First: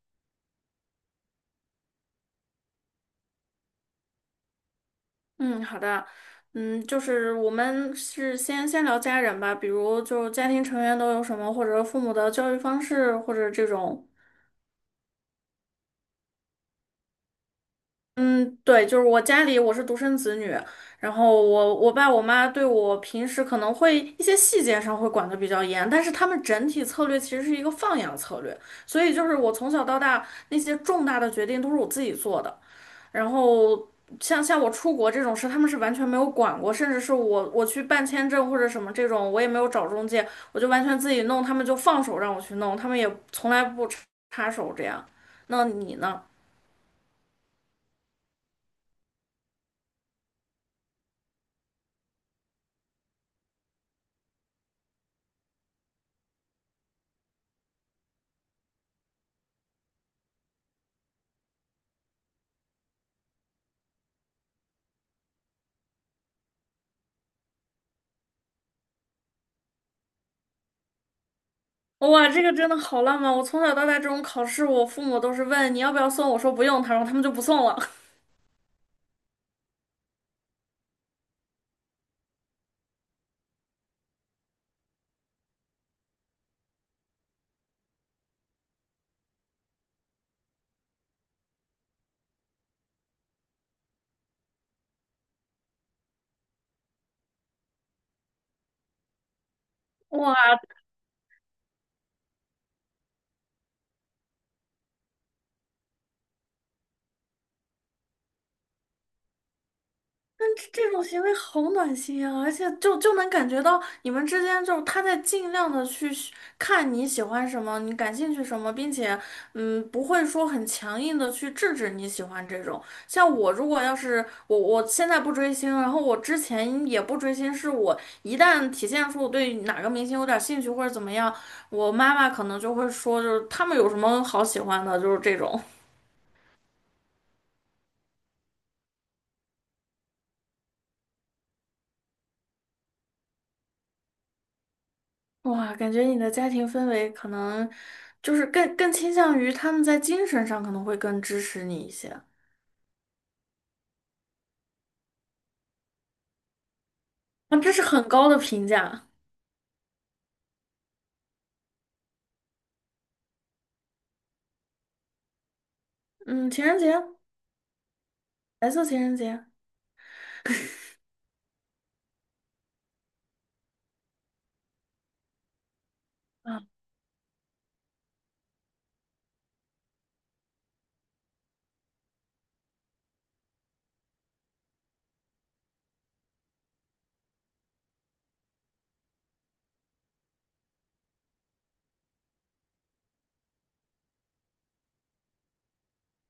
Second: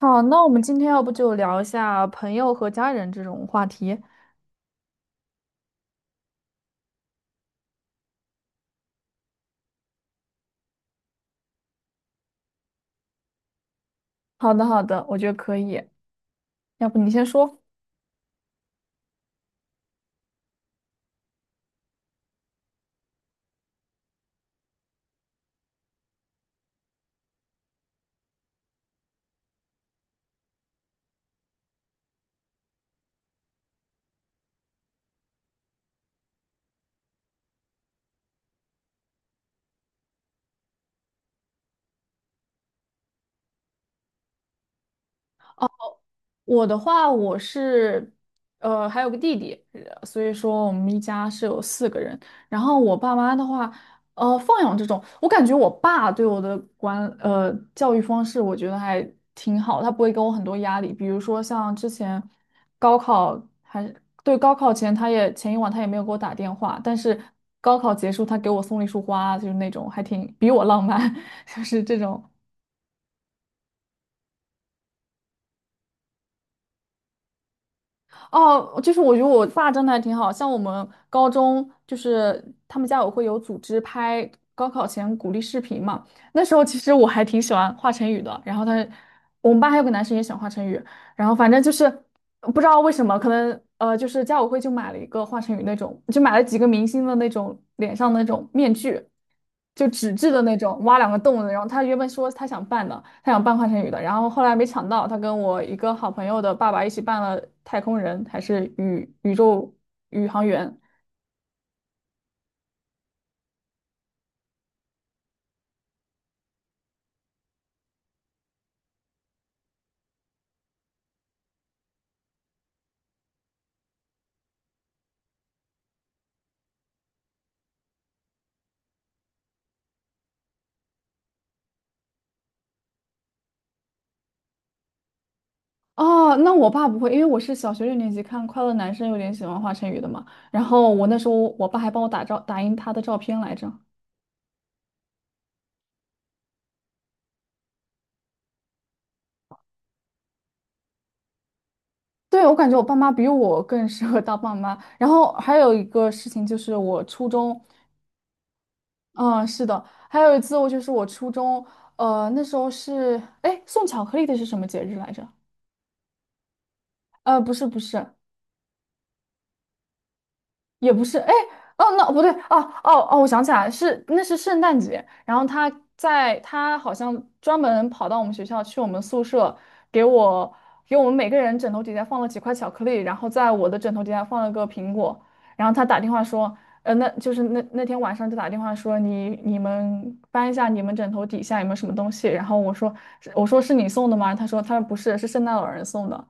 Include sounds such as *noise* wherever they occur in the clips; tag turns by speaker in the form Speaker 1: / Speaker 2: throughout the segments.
Speaker 1: 好，那我们今天要不就聊一下朋友和家人这种话题。
Speaker 2: 嗯，好的。嗯，就是我们是先聊家人吧，比如就是家庭成员都有什么，或者父母的教育方式，或者这种。
Speaker 1: 好的，好的，我觉得可以。要不你先说。
Speaker 2: 嗯，对，就是我家里我是独生子女。然后我爸我妈对我平时可能会一些细节上会管的比较严，但是他们整体策略其实是一个放养策略，所以就是我从小到大那些重大的决定都是我自己做的。然后像我出国这种事，他们是完全没有管过，甚至是我去办签证或者什么这种，我也没有找中介，我就完全自己弄，他们就放手让我去弄，他们也从来不插手这样。那你呢？
Speaker 1: 我的话，我是还有个弟弟，所以说我们一家是有四个人。然后我爸妈的话，放养这种，我感觉我爸对我的教育方式，我觉得还挺好，他不会给我很多压力。比如说像之前高考还对，高考前，他也前一晚他也没有给我打电话，但是高考结束他给我送了一束花，就是那种还挺比我浪漫，*laughs* 就是这种。
Speaker 2: 哇，这个真的好浪漫！我从小到大这种考试，我父母都是问你要不要送，我说不用，他说他们就不送了。
Speaker 1: 哦，就是我觉得我爸真的还挺好，像我们高中就是他们家委会有组织拍高考前鼓励视频嘛，那时候其实我还挺喜欢华晨宇的，然后我们班还有个男生也喜欢华晨宇，然后反正就是不知道为什么，可能就是家委会就买了一个华晨宇那种，就买了几个明星的那种脸上的那种面具，就纸
Speaker 2: *laughs*
Speaker 1: 质的那
Speaker 2: 哇，
Speaker 1: 种，挖两个洞的。然后他原本说他想办的，他想办华晨宇的，然后后来没抢到，他跟我一个好朋友的爸爸一起办了太空人，还是宇航员。
Speaker 2: 这种行为好暖心啊，而且就能感觉到你们之间就是他在尽量的去寻看你喜欢什么，你感兴趣什么，并且嗯不会说很强硬的去制止你喜欢这种。像我如果要是我现在不追星，然后我之前也不追星，是我一旦体现出我对哪个明星有点兴趣或者怎么样，我妈妈可能就会说就是他们有什么好喜欢的，就是这种。
Speaker 1: 哦，那我爸不会，因为我是小学六年级看《快乐男生》，有点喜欢华晨宇的嘛。然后我那时候，我爸还帮我打印他的照片来着。
Speaker 2: 哇，感觉你的家庭氛围可能就是更倾向于他们在精神上可能会更支持你一些啊。
Speaker 1: 对，我感觉我爸妈比我更适合当爸妈。然后还有一个事情就是我初中，
Speaker 2: 这是很高的评价。
Speaker 1: 嗯，是的，还有一次我就是我初中，那时候是，哎，送巧克力的是什么节日来着？
Speaker 2: 嗯，情人节。
Speaker 1: 不是不是，
Speaker 2: 白色情人节
Speaker 1: 也不是，哎，哦，那不对，哦哦哦，我想起来，是那是圣诞节，然后他在
Speaker 2: 啊。
Speaker 1: 他好像专门跑到我们学校去我们宿舍，给我给我们每个人枕头底下放了几块巧克力，然后在我的枕头底下放了个苹果，然后他打电话说，那天晚上就打电话说你们翻一下你们枕头底下有没有什么东西，然后我说是你送的吗？他说不是，是圣诞老人送的。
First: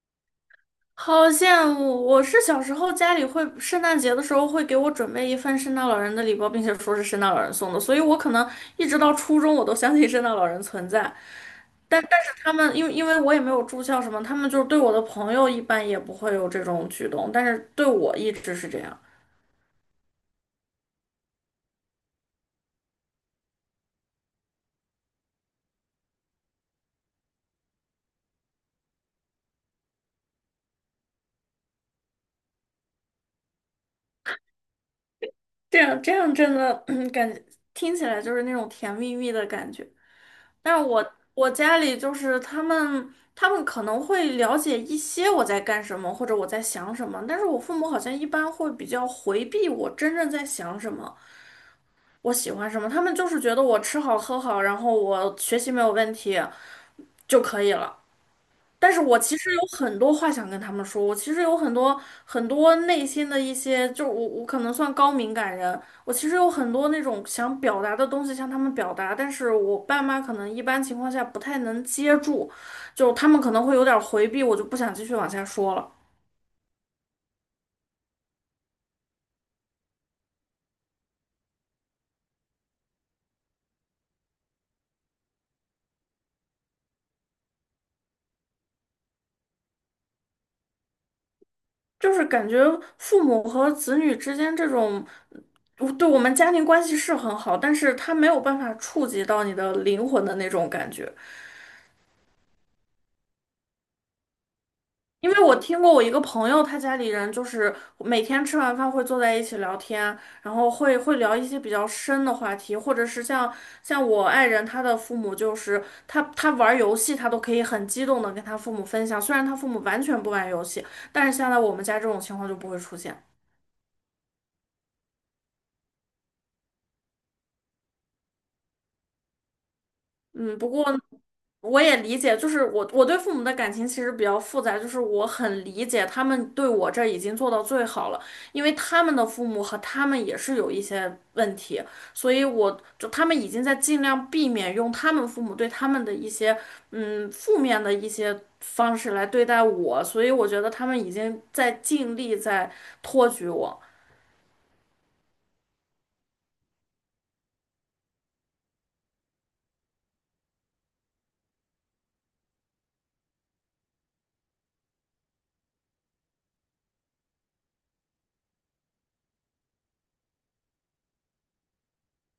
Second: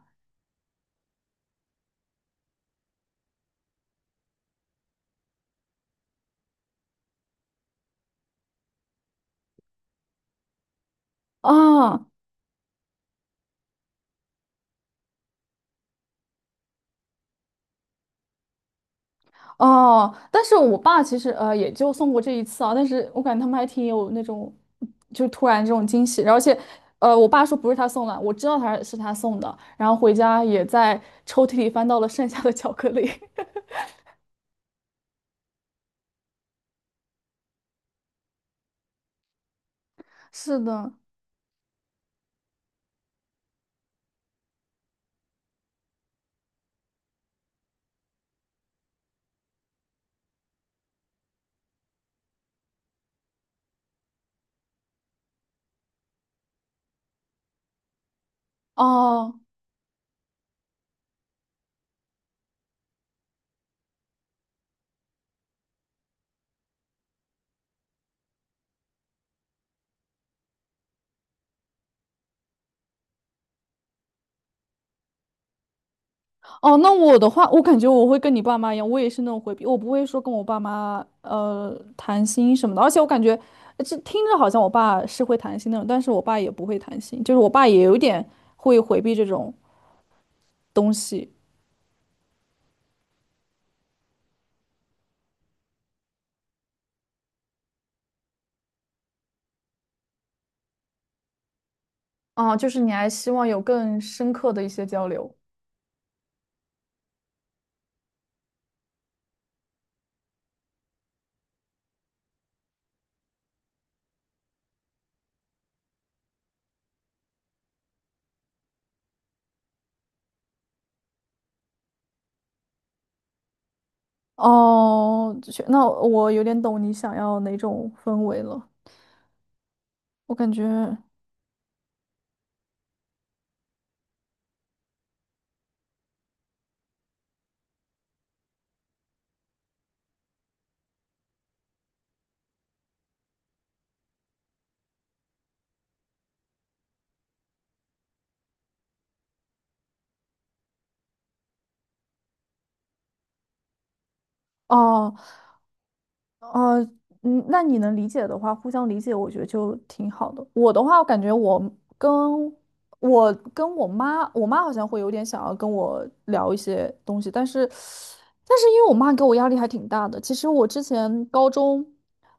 Speaker 2: 好羡慕！我是小时候家里会圣诞节的时候会给我准备一份圣诞老人的礼包，并且说是圣诞老人送的，所以我可能一直到初中我都相信圣诞老人存在。但
Speaker 1: 哦，
Speaker 2: 但是他们因为因为我也没有住校什么，他们就是对我的朋友一般也不会有这种举动，但是对我一直是这样。
Speaker 1: 哦，但是我爸其实也就送过这一次啊，但是我感觉他们还挺有那种，就是突然这种惊喜，而且，我爸说不是他送的，我知道他送的，然后回家也在抽屉里翻到了剩下的巧克力。
Speaker 2: 这样真的，*clears throat* 感觉听起来就是那种甜蜜蜜的感觉。
Speaker 1: *laughs* 是
Speaker 2: 但
Speaker 1: 的。
Speaker 2: 我家里就是他们，他们可能会了解一些我在干什么或者我在想什么，但是我父母好像一般会比较回避我真正在想什么，我喜欢什么，他们就是觉得我吃好喝好，然后我学习没有问题就可以了。但是我其
Speaker 1: 哦
Speaker 2: 实有很多话想跟他们说，我其实有很多内心的一些，就是我可能算高敏感人，我其实有很多那种想表达的东西向他们表达，但是我爸妈可能一般情况下不太能接住，就他们可能会有点儿回避，我就不想继续往下说了。
Speaker 1: 哦，那我的话，我感觉我会跟你爸妈一样，我也是那种回避，我不会说跟我爸妈谈心什么的，而且我感觉这听着好像我爸是会谈心那种，但是我爸也不会谈心，就是我爸也有一点会回避这种东西。
Speaker 2: 就是感觉父母和子女之间这种，嗯对我们家庭关系是很好，但是他没有办法触及到你的灵魂的那种感觉。
Speaker 1: 哦，就是你还希望有更深刻的一些交
Speaker 2: 因
Speaker 1: 流。
Speaker 2: 为我听过我一个朋友，他家里人就是每天吃完饭会坐在一起聊天，然后会聊一些比较深的话题，或者是像我爱人他的父母，就是他玩游戏，他都可以很激动的跟他父母分享，虽然他父母完全不玩游戏，但是现在我们家这种情况就不会出现。
Speaker 1: 哦，就是那我有点懂你想要哪种氛围了。我感
Speaker 2: 嗯，
Speaker 1: 觉，
Speaker 2: 不过呢我也理解，就是我对父母的感情其实比较复杂，就是我很理解他们对我这已经做到最好了，因为他们的父母和他们也是有一些问题，所以我就他们已经在尽量避免用他们父母对他们的一些嗯负面的一些方式来对待我，所以我觉得他们已经在尽力在托举我。
Speaker 1: 哦，哦，嗯，那你能理解的话，互相理解，我觉得就挺好的。我的话，我感觉跟我跟我妈，我妈好像会有点想要跟我聊一些东西，但是，因为我妈给我压力还挺大的。其实我之前高中，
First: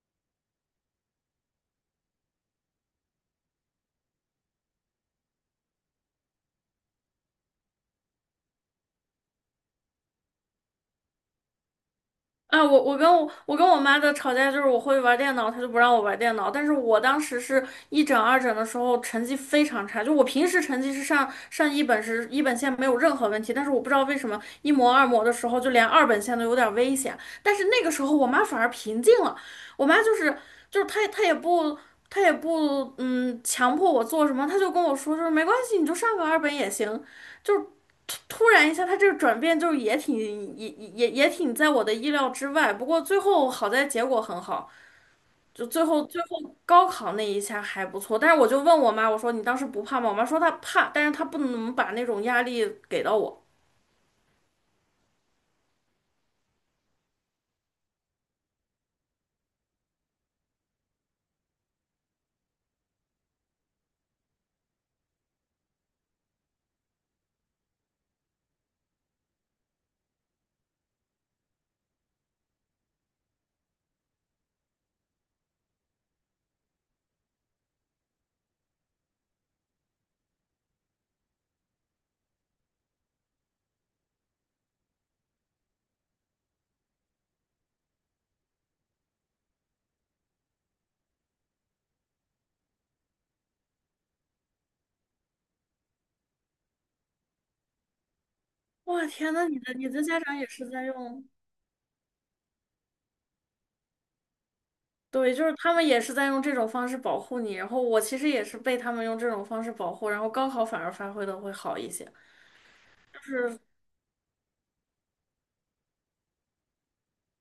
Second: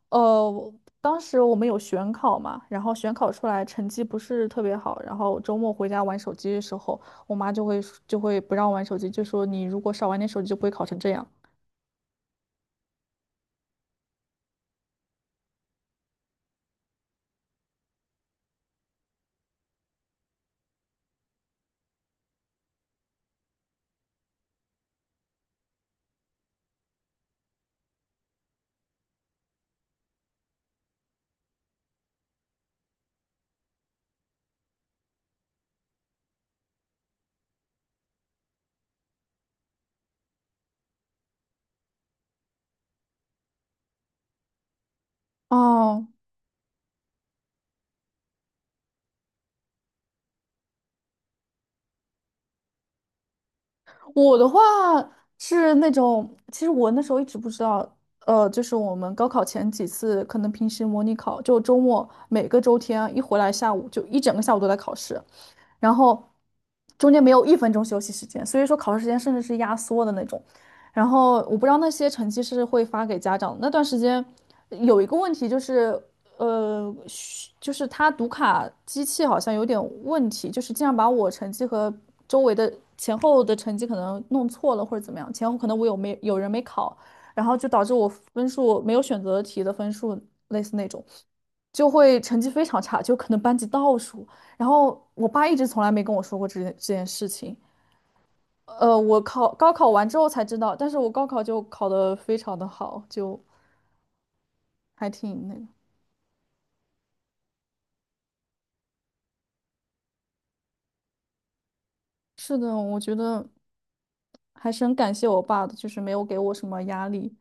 Speaker 1: 呃，当时我们有选考嘛，然后选考出来成绩不是特别好，然后周末回家玩手机的时候，我妈就会不让我玩手机，就说你如果少玩点手机，就不会考成这样。
Speaker 2: 啊，我跟我妈的吵架就是我会玩电脑，她就不让我玩电脑。但是我当时是一整二整的时候成绩非常差，就我平时成绩是上一本是一本线没有任何问题，但是我不知道为什么一模二模的时候就连二本线都有点危险。但是那个时候我妈反而平静了，我妈就是她也不嗯强迫我做什么，她就跟我说就是没关系，你就上个二本也行，就。突然一下，他这个转变就是也挺在我的意料之外。不过最后好在结果很好，就最后
Speaker 1: 哦，
Speaker 2: 最后高考那一下还不错。但是我就问我妈，我说你当时不怕吗？我妈说她怕，但是她不能把那种压力给到我。
Speaker 1: 我的话是那种，其实我那时候一直不知道，就是我们高考前几次可能平时模拟考，就周末每个周天啊一回来下午就一整个下午都在考试，然后中间没有一分钟休息时间，所以说考试时间甚至是压缩的那种。然后我不知道那些成绩是会发给家长的那段时间有一个问题就是，就是他读卡机器好像有点问题，就是经常把我成绩和周围的前后的成绩可能弄错了或者怎么样，前后可能我有没有人没考，然后就导致我分数没有选择题的分数类似那种，就会成绩非常差，就可能班级倒数。然后我爸一直从来没跟我说过这件事情。
Speaker 2: 我
Speaker 1: 我
Speaker 2: 天呐，
Speaker 1: 考
Speaker 2: 你
Speaker 1: 高
Speaker 2: 的
Speaker 1: 考
Speaker 2: 你的
Speaker 1: 完之
Speaker 2: 家
Speaker 1: 后
Speaker 2: 长
Speaker 1: 才
Speaker 2: 也
Speaker 1: 知
Speaker 2: 是
Speaker 1: 道，
Speaker 2: 在
Speaker 1: 但是我高
Speaker 2: 用。
Speaker 1: 考就考得非常的好，就还
Speaker 2: 对，就
Speaker 1: 挺那
Speaker 2: 是
Speaker 1: 个。
Speaker 2: 他们也是在用这种方式保护你。然后我其实也是被他们用这种方式保护，然后高考反而发挥的会好一些。
Speaker 1: 是的，我觉
Speaker 2: 就
Speaker 1: 得
Speaker 2: 是
Speaker 1: 还是很感谢我爸的，就是没有给我什么压力。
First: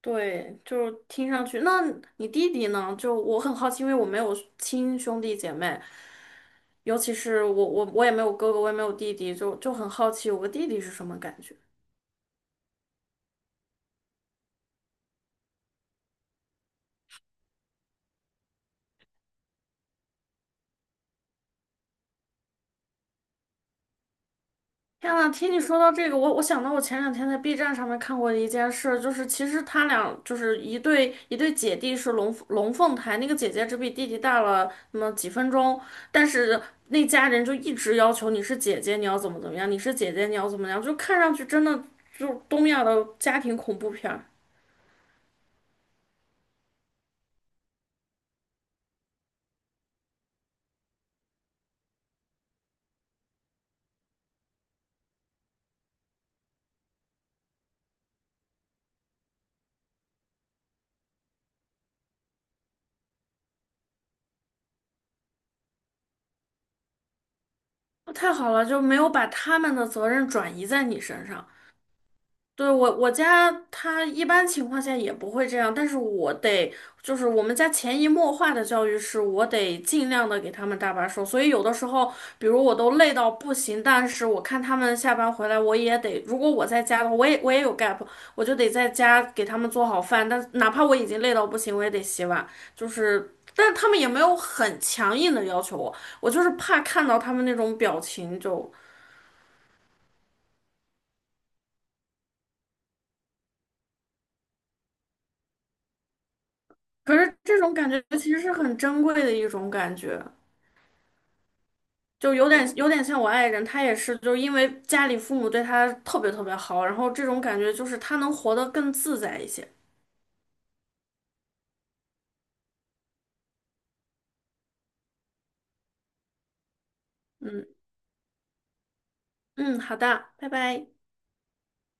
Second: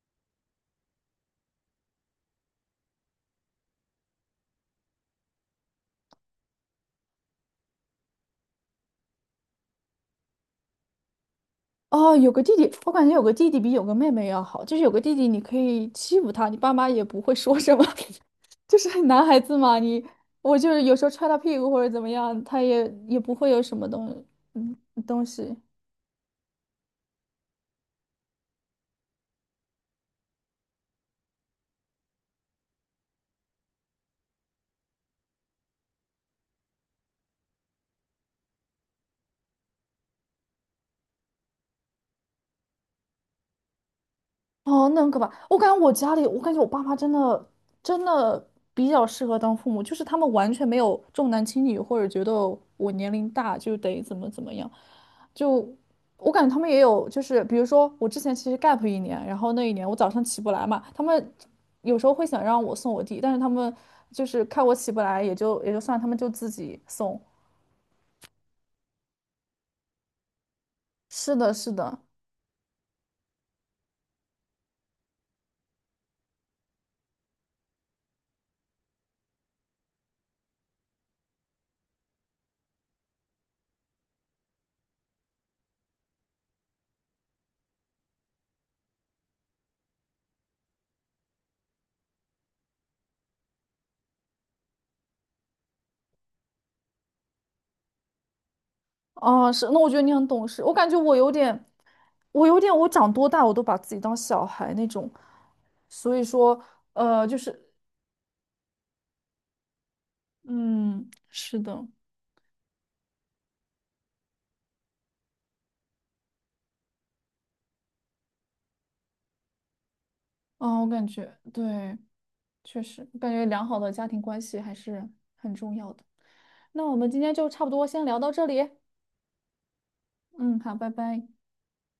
Speaker 2: 对，就是听上去。那你弟弟呢？就我很好奇，因为我没有亲兄弟姐妹，尤其是我也没有哥哥，我也没有弟弟，就很好奇我个弟弟是什么感觉。
Speaker 1: 哦，有个弟弟，我感觉有个弟弟比有个妹妹要好，就是有个弟弟你可以欺负他，你爸妈也不会说什么。*laughs* 就是男孩子嘛，我就是有时候踹他屁股或者怎么样，他也不会有什么嗯
Speaker 2: 天
Speaker 1: 东
Speaker 2: 呐，听
Speaker 1: 西。
Speaker 2: 你说到这个，我想到我前两天在 B 站上面看过的一件事，就是其实他俩就是一对姐弟是龙凤胎，那个姐姐只比弟弟大了那么几分钟，但是那家人就一直要求你是姐姐，你要怎么怎么样，你是姐姐，你要怎么样，就看上去真的就东亚的家庭恐怖片儿。
Speaker 1: 哦，那很可怕。我感觉我家里，我感觉我爸妈真的真的比较适合当父母，就是他们完全没有重男轻女，或者觉得我年龄大就得怎么怎么样。就我感觉他们也有，就是比如说我之前其实 gap 一年，然后那一年我早上起不来嘛，他们有时候会想让我送我弟，但是他们就是看我起不来，也就算了，他们就自己送。
Speaker 2: 太好了，就没有把他们的责任转移在你身
Speaker 1: 是
Speaker 2: 上。
Speaker 1: 的，是的。
Speaker 2: 对，我我家他一般情况下也不会这样，但是我得就是我们家潜移默化的教育是我得尽量的给他们搭把手，所以有的时候，比如我都累到不行，但是我看他们下班回来，我也得，如果我在家的话，我也有 gap,我就得在家给他们做好饭，但哪怕我已经累到不行，我也得洗碗，就是。但是他们也没有很强硬的要求我，我就是怕看到他们那种表情就。
Speaker 1: 哦，是，那我觉得你很懂事。我感觉我有点，我长多大我都把自己当小孩那种。所以说，
Speaker 2: 可是
Speaker 1: 就
Speaker 2: 这
Speaker 1: 是，
Speaker 2: 种感觉其实是很珍贵的一种感觉。
Speaker 1: 嗯，是的。
Speaker 2: 就有点像我爱人，他也是，就是因为家里父母对他特别特别好，然后这种感觉就是他能活得更自在一些。
Speaker 1: 啊，我感觉对，确实，我感觉良好的家庭关系还是很重要的。那我们今天就差
Speaker 2: 嗯。
Speaker 1: 不多先聊到这里。
Speaker 2: 嗯，好的，拜
Speaker 1: 嗯，好，
Speaker 2: 拜。
Speaker 1: 拜拜。